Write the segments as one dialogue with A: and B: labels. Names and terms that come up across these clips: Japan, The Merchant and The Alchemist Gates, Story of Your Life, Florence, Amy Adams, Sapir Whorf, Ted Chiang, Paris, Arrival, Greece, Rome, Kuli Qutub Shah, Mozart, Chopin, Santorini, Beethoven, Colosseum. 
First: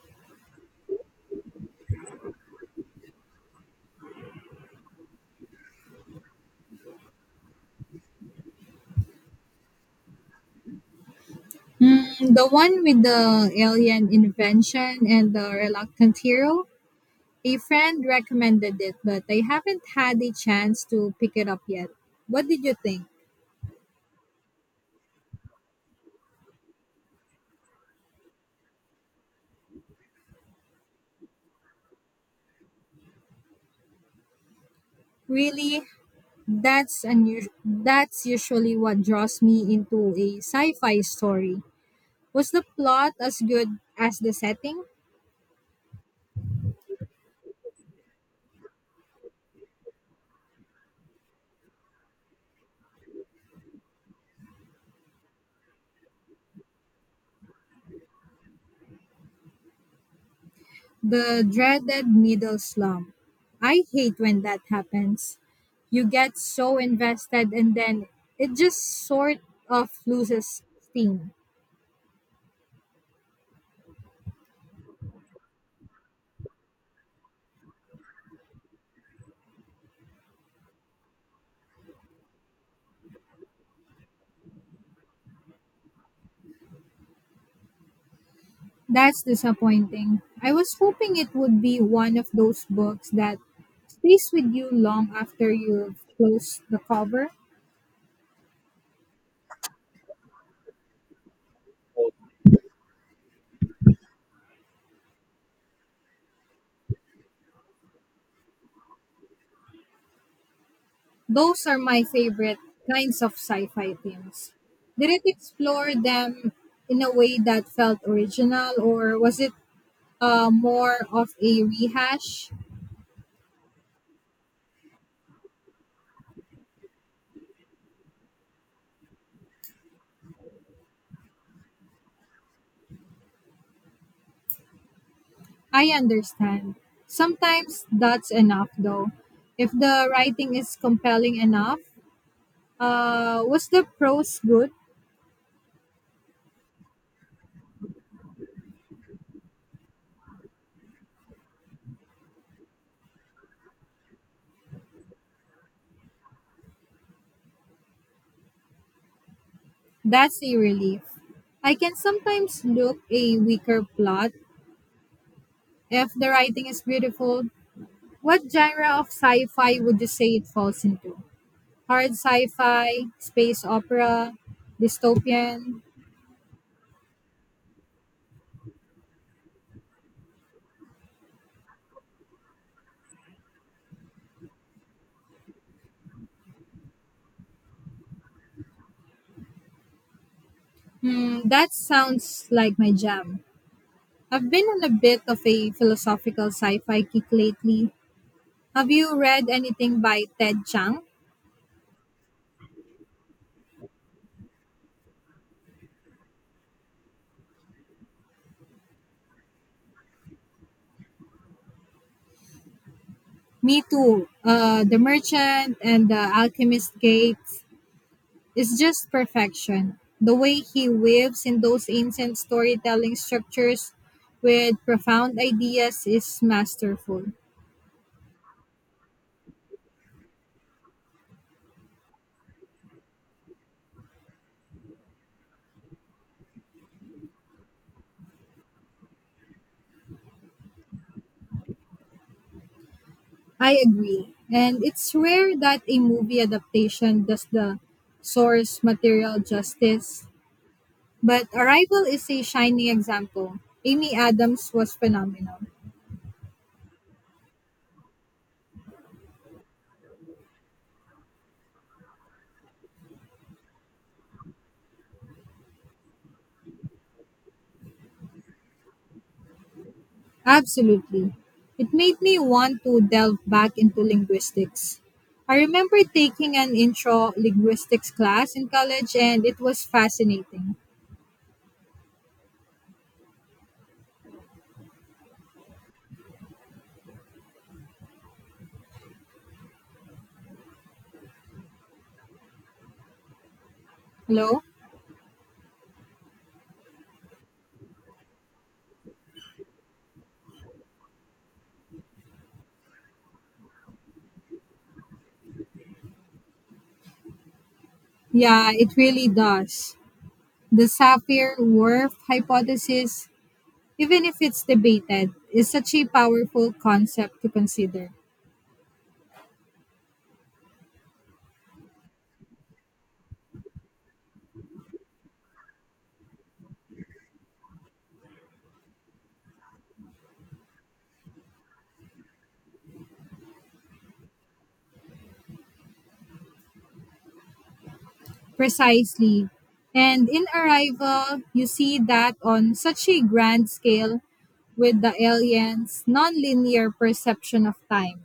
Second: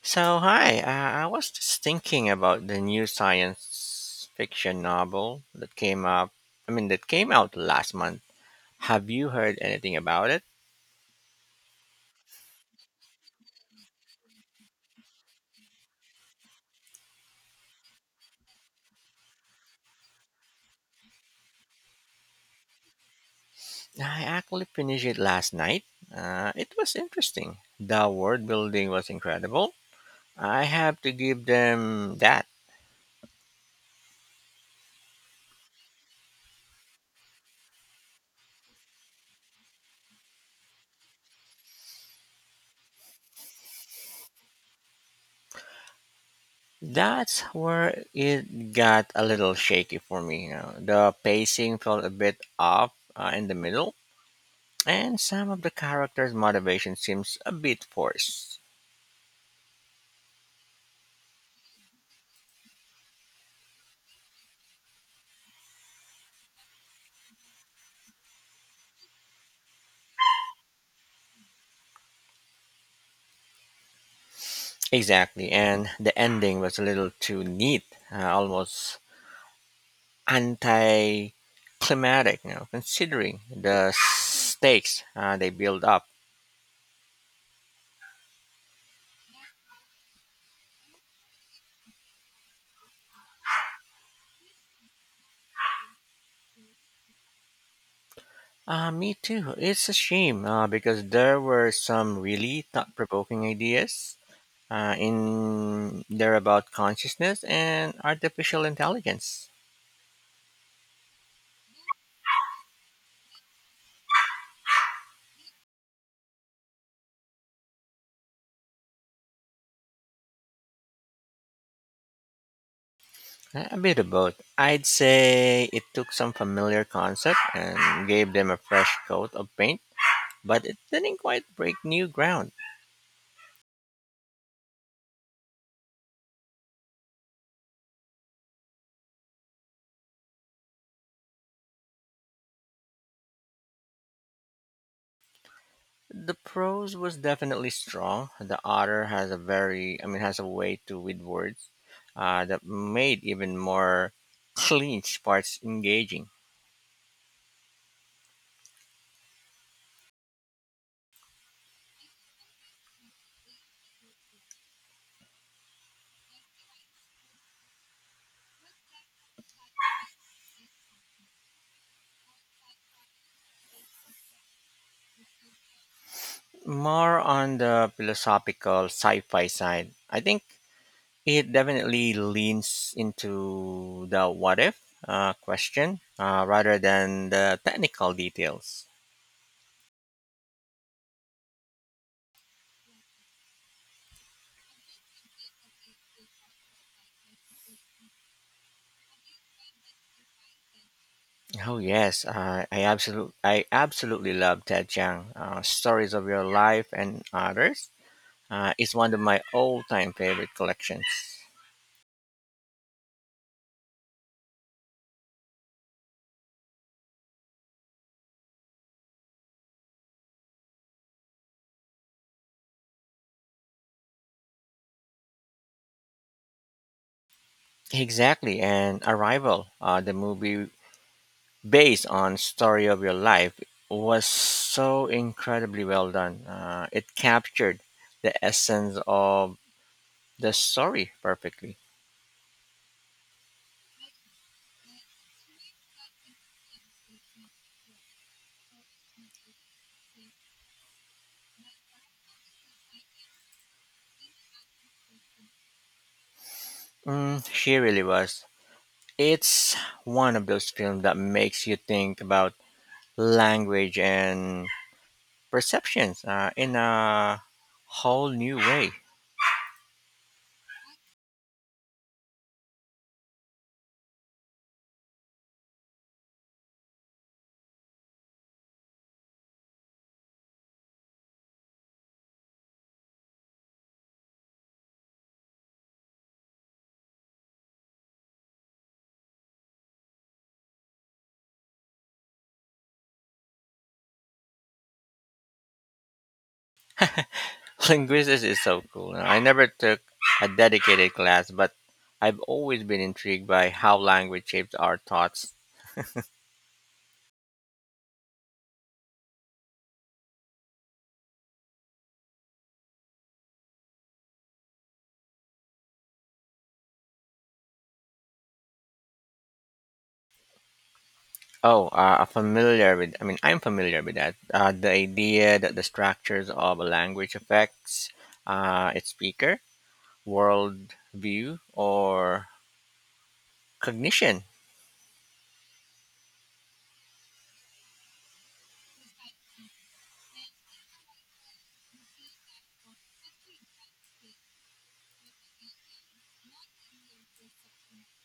A: So, hi, I was just thinking about the new science fiction novel that came up. I mean, that came out last month. Have you heard anything about it?
B: Mm, the one with the alien invention and the reluctant hero. A friend recommended it, but I haven't had a chance to pick it up yet. What did you think?
A: I actually finished it last night. It was interesting. The world building was incredible. I have to give them that.
B: Really, that's unusual. That's usually what draws me into a sci-fi story. Was the plot as good as the setting?
A: That's where it got a little shaky for me, you know. The pacing felt a bit off in the middle, and some of the characters' motivation seems a bit forced.
B: The dreaded middle slump. I hate when that happens. You get so invested and then it just sort of loses steam.
A: Exactly, and the ending was a little too neat, almost anti-climatic, you know, considering the stakes they build up.
B: That's disappointing. I was hoping it would be one of those books that stays with you long after you've closed the cover.
A: Me too. It's a shame because there were some really thought-provoking ideas in there about consciousness and artificial intelligence.
B: Those are my favorite kinds of sci fi themes. Did it explore them in a way that felt original, or was it more of a rehash?
A: A bit of both. I'd say it took some familiar concept and gave them a fresh coat of paint, but it didn't quite break new ground.
B: I understand. Sometimes that's enough, though. If the writing is compelling enough, was the prose good?
A: The prose was definitely strong. The author has a very, I mean, has a way to with words that made even more clinch parts engaging.
B: That's a relief. I can sometimes look a weaker plot if the writing is beautiful. What genre of sci-fi would you say it falls into? Hard sci-fi, space opera, dystopian.
A: More on the philosophical sci-fi side, I think it definitely leans into the what if question rather than the technical details.
B: Hmm, that sounds like my jam. I've been on a bit of a philosophical sci fi kick lately. Have you read anything by Ted Chiang?
A: Oh yes, I absolutely love Ted Chiang. Stories of your life and others. It's one of my all-time favorite collections.
B: Me too. The Merchant and The Alchemist Gates is just perfection. The way he weaves in those ancient storytelling structures with profound ideas is masterful.
A: Exactly, and Arrival, the movie based on Story of Your Life, was so incredibly well done. It captured the essence of the story perfectly.
B: I agree. And it's rare that a movie adaptation does the source material justice. But Arrival is a shining example. Amy Adams was phenomenal.
A: Mm, she really was. It's one of those films that makes you think about language and perceptions in a whole new way.
B: Absolutely. It made me want to delve back into linguistics. I remember taking an intro linguistics class in college and it was fascinating. Hello?
A: Linguistics is so cool. I never took a dedicated class, but I've always been intrigued by how language shapes our thoughts.
B: Yeah, it really does. The Sapir Whorf hypothesis, even if it's debated, is such a powerful concept to consider.
A: Oh, I'm familiar with that. The idea that the structures of a language affects its speaker, world view, or cognition.
B: Precisely. And in Arrival, you see that on such a grand scale with the aliens' nonlinear perception of time?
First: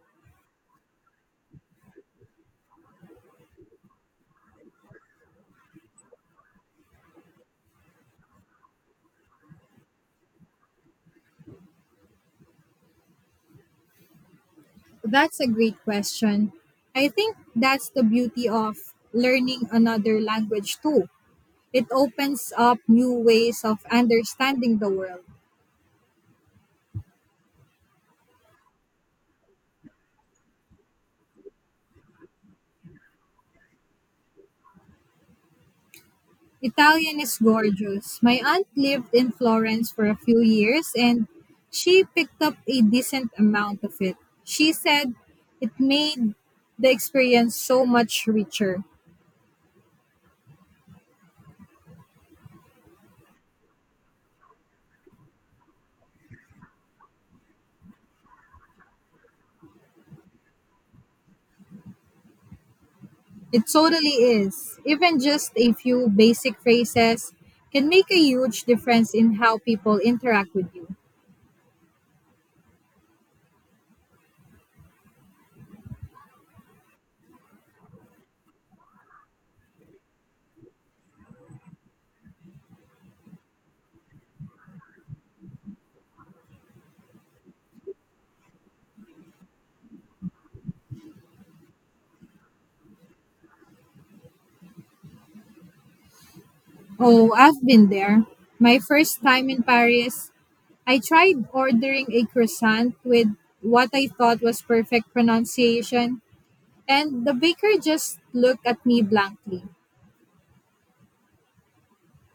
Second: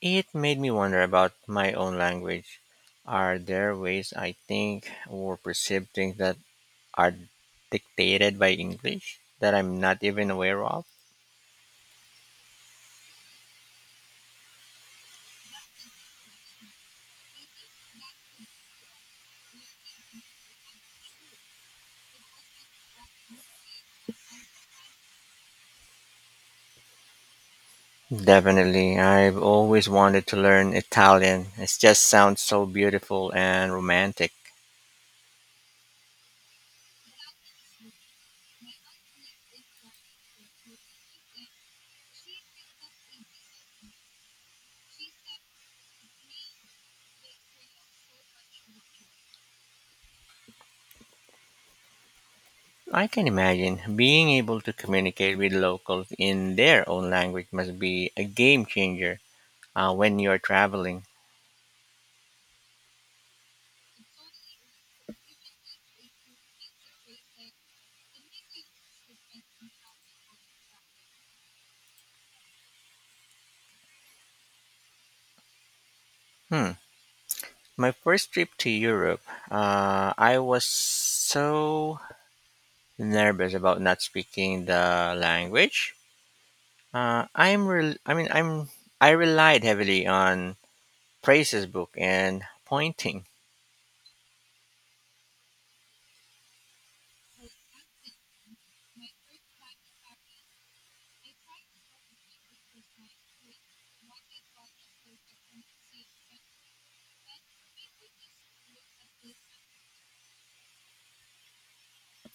A: It made me wonder about my own language. Are there ways I think or perceive things that are dictated by English that I'm not even aware of?
B: That's a great question. I think that's the beauty of learning another language too. It opens up new ways of understanding the world.
A: Definitely. I've always wanted to learn Italian. It just sounds so beautiful and romantic.
B: Italian is gorgeous. My aunt lived in Florence for a few years and she picked up a decent amount of it. She said it made the experience so much richer.
A: I can imagine being able to communicate with locals in their own language must be a game changer when you're traveling.
B: It totally is. Even just a few basic phrases can make a huge difference in how people interact with you.
A: Hmm. My first trip to Europe, I was so nervous about not speaking the language. I'm rel- I mean I'm I relied heavily on Praise's book and pointing.
B: Oh, I've been there. My first time in Paris, I tried ordering a croissant with what I thought was perfect pronunciation, and the baker just looked at me blankly.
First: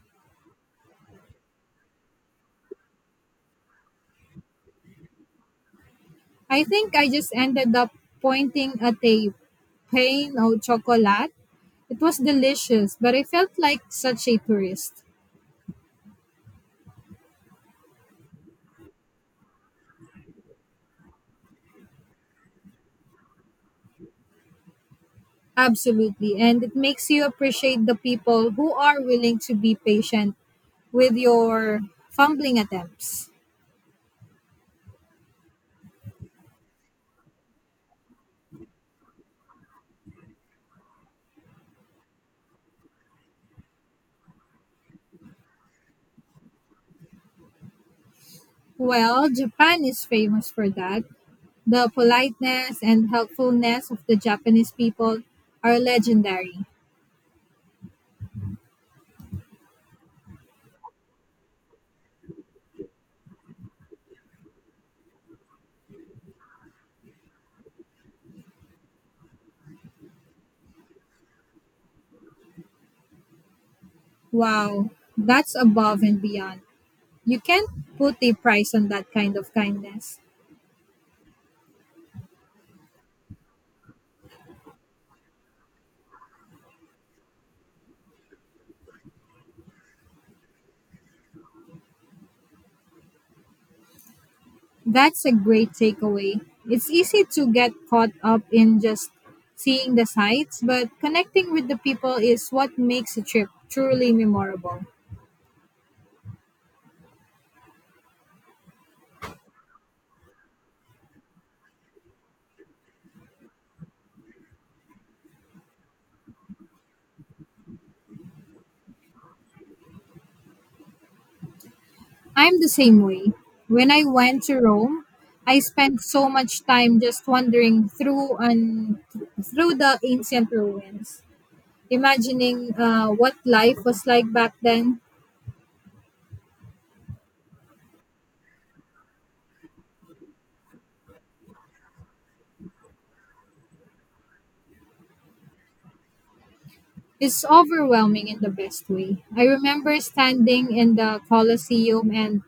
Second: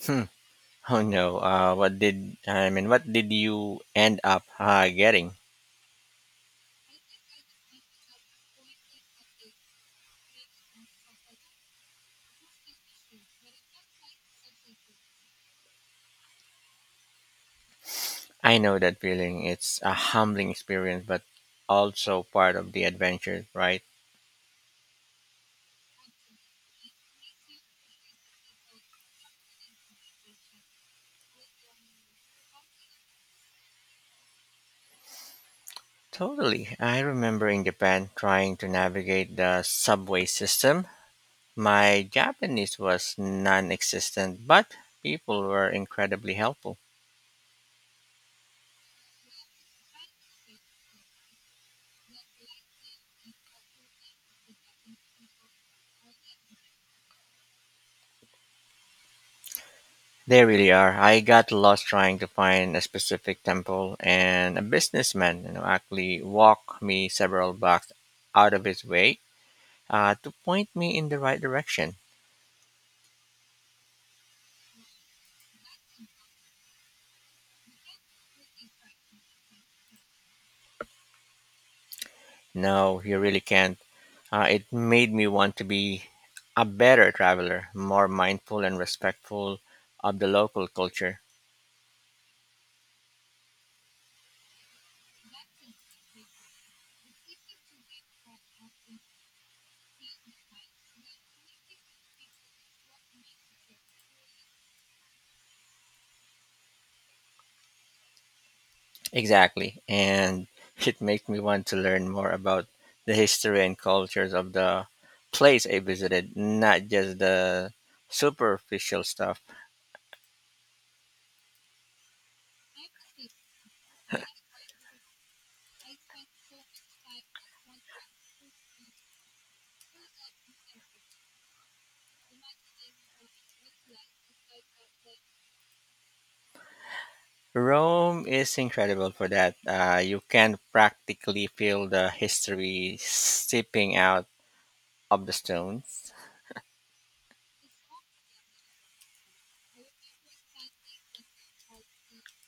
A: Hmm. Oh no. What did I mean? What did you end up getting?
B: I think I just ended up pointing at a pain au chocolat. It was delicious, but I felt like such a tourist.
A: I know that feeling. It's a humbling experience, but also part of the adventure, right?
B: Absolutely. And it makes you appreciate the people who are willing to be patient with your fumbling attempts.
A: Totally. I remember in Japan trying to navigate the subway system. My Japanese was non-existent, but people were incredibly helpful.
B: Well, Japan is famous for that. The politeness and helpfulness of the Japanese people are legendary.
A: They really are. I got lost trying to find a specific temple, and a businessman, you know, actually walked me several blocks out of his way to point me in the right direction.
B: Wow, that's above and beyond. You can't put a price on that kind of kindness.
A: No, you really can't. It made me want to be a better traveler, more mindful and respectful of the local culture.
B: That's a great takeaway. It's easy to get caught up in just seeing the sights, but connecting with the people is what makes a trip truly memorable.
A: Exactly. And it makes me want to learn more about the history and cultures of the place I visited, not just the superficial stuff.
B: I'm the same way. When I went to Rome, I spent so much time just wandering through the ancient ruins, imagining what life was like back then.
A: Rome is incredible for that. You can practically feel the history seeping out of the stones.
B: It's overwhelming in the best way. I remember standing in the Colosseum and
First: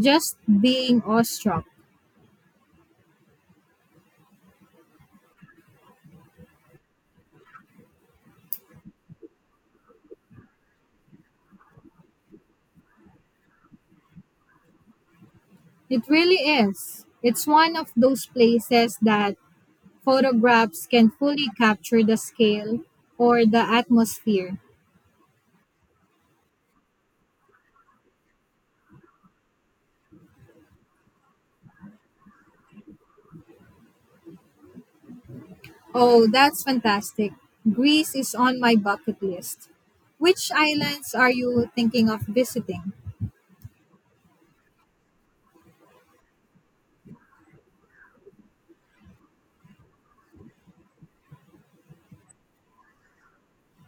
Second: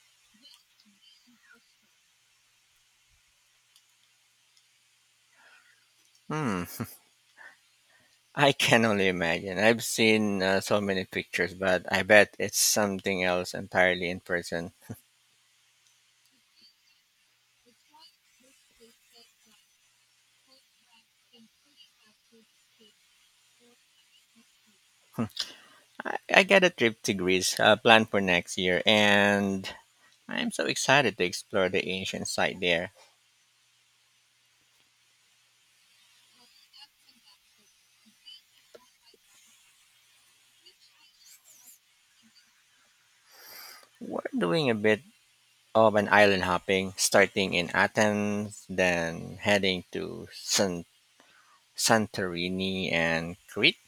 B: just being awestruck.
A: Hmm. I can only imagine. I've seen so many pictures, but I bet it's something else entirely in person.
B: It really is. It's one of those places that photographs can fully capture the scale or the atmosphere.
A: I got a trip to Greece planned for next year, and I'm so excited to explore the ancient site there.
B: Oh, that's fantastic. Greece is on my bucket list. Which islands are you thinking of visiting?
A: We're doing a bit of an island hopping, starting in Athens, then heading to Santorini and Crete.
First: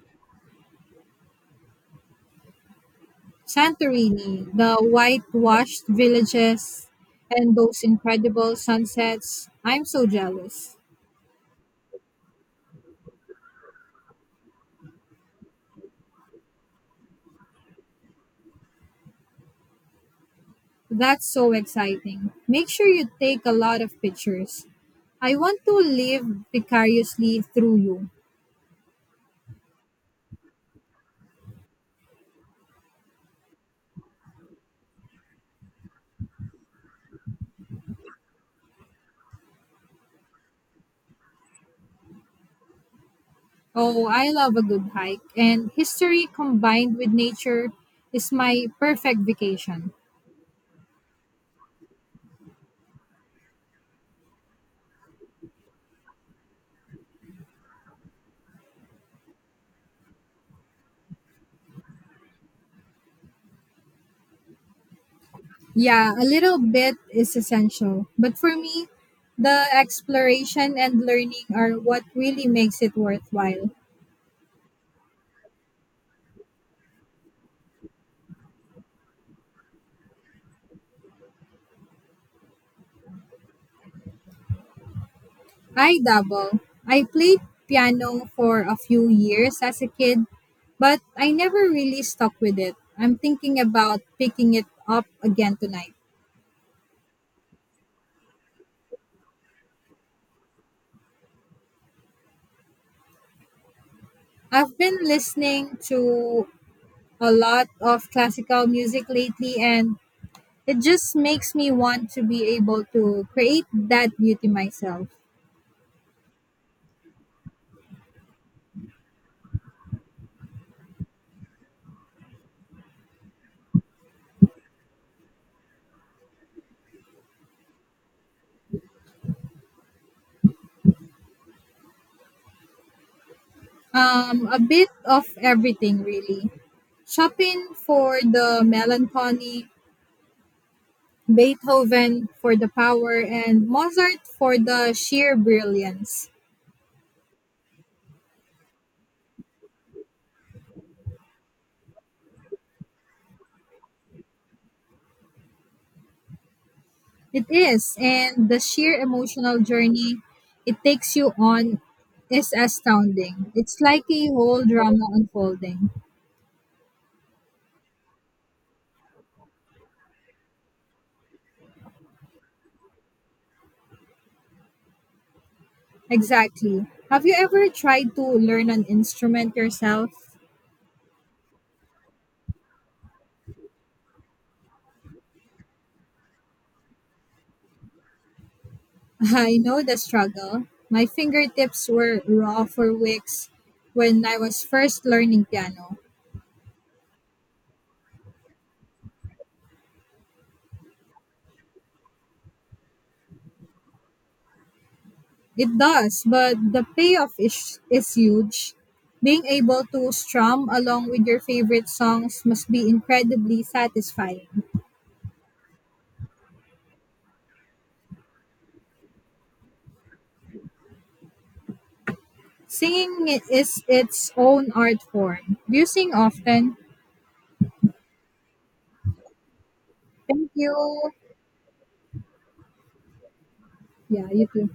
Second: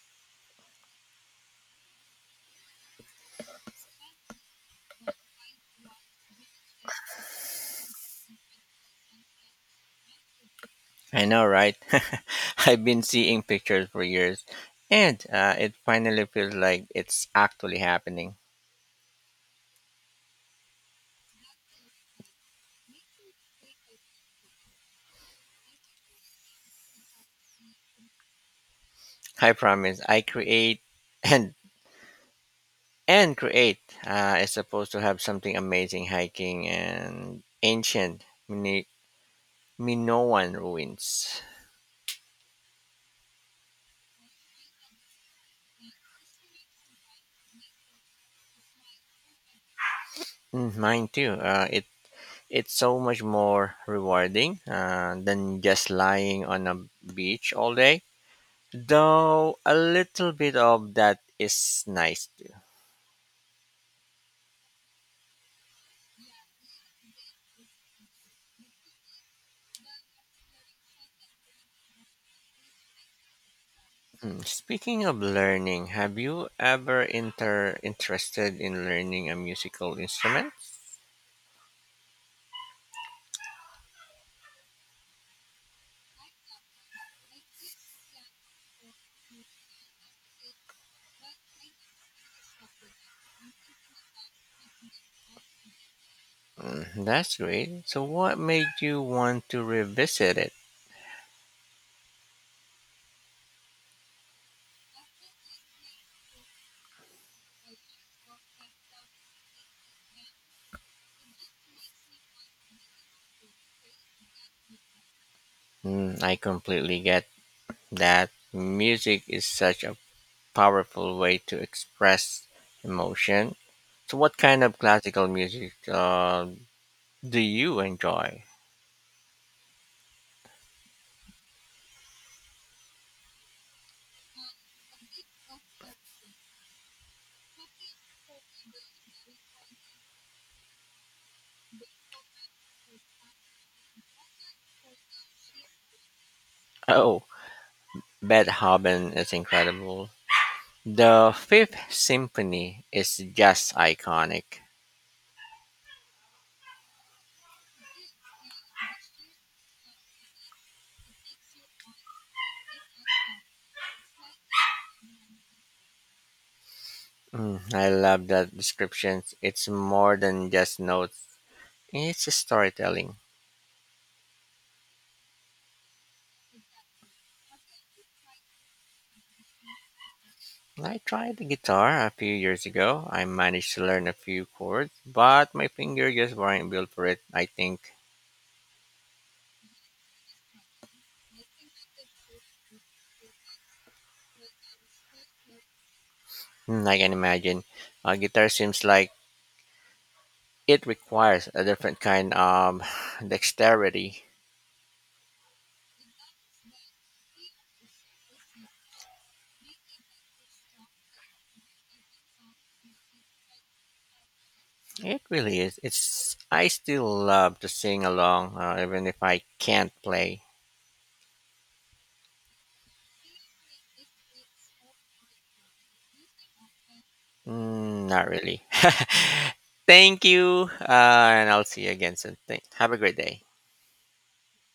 B: Santorini, the whitewashed villages and those incredible sunsets. I'm so jealous.
A: I know, right? I've been seeing pictures for years, and it finally feels like it's actually happening.
B: That's so exciting. Make sure you take a lot of pictures. I want to live vicariously through you.
A: I promise, I create and and create is supposed to have something amazing hiking and ancient Minoan ruins.
B: Oh, I love a good hike, and history combined with nature is my perfect vacation.
A: Mm, mine too. It it's so much more rewarding than just lying on a beach all day. Though a little bit of that is nice too.
B: Yeah, a little bit is essential, but for me, the exploration and learning are what really makes it worthwhile.
A: Mm. Speaking of learning, have you ever interested in learning a musical instrument?
B: I dabble. I played piano for a few years as a kid, but I never really stuck with it. I'm thinking about picking it up again tonight.
A: Mm, that's great. So what made you want to revisit it?
B: I've been listening to a lot of classical music lately, and it just makes me want to be able to create that beauty myself.
A: Mm, I completely get that. Music is such a powerful way to express emotion. So, what kind of classical music do you enjoy?
B: A bit of everything, really. Chopin for the melancholy, Beethoven for the power and Mozart for the sheer brilliance.
A: Oh, Beethoven is incredible. The Fifth Symphony is just iconic.
B: It is, and the sheer emotional journey it takes you on is astounding. It's like a whole drama unfolding.
A: Mm, I love that description. It's more than just notes, it's a storytelling.
B: Exactly. Have you ever tried to learn an instrument yourself?
A: I tried the guitar a few years ago. I managed to learn a few chords, but my fingers just weren't built for it, I think.
B: I know the struggle. My fingertips were raw for weeks when I was first learning piano.
A: Mm, I can imagine. Guitar seems like it requires a different kind of dexterity.
B: It does, but the payoff is huge. Being able to strum along with your favorite songs must be incredibly satisfying.
A: It really is. It's. I still love to sing along, even if I can't play.
B: Singing is its own art form. Do you sing often?
A: Mm, not really. Thank
B: Thank
A: you,
B: you.
A: and I'll see you again soon. Have a great day.
B: Yeah, you too.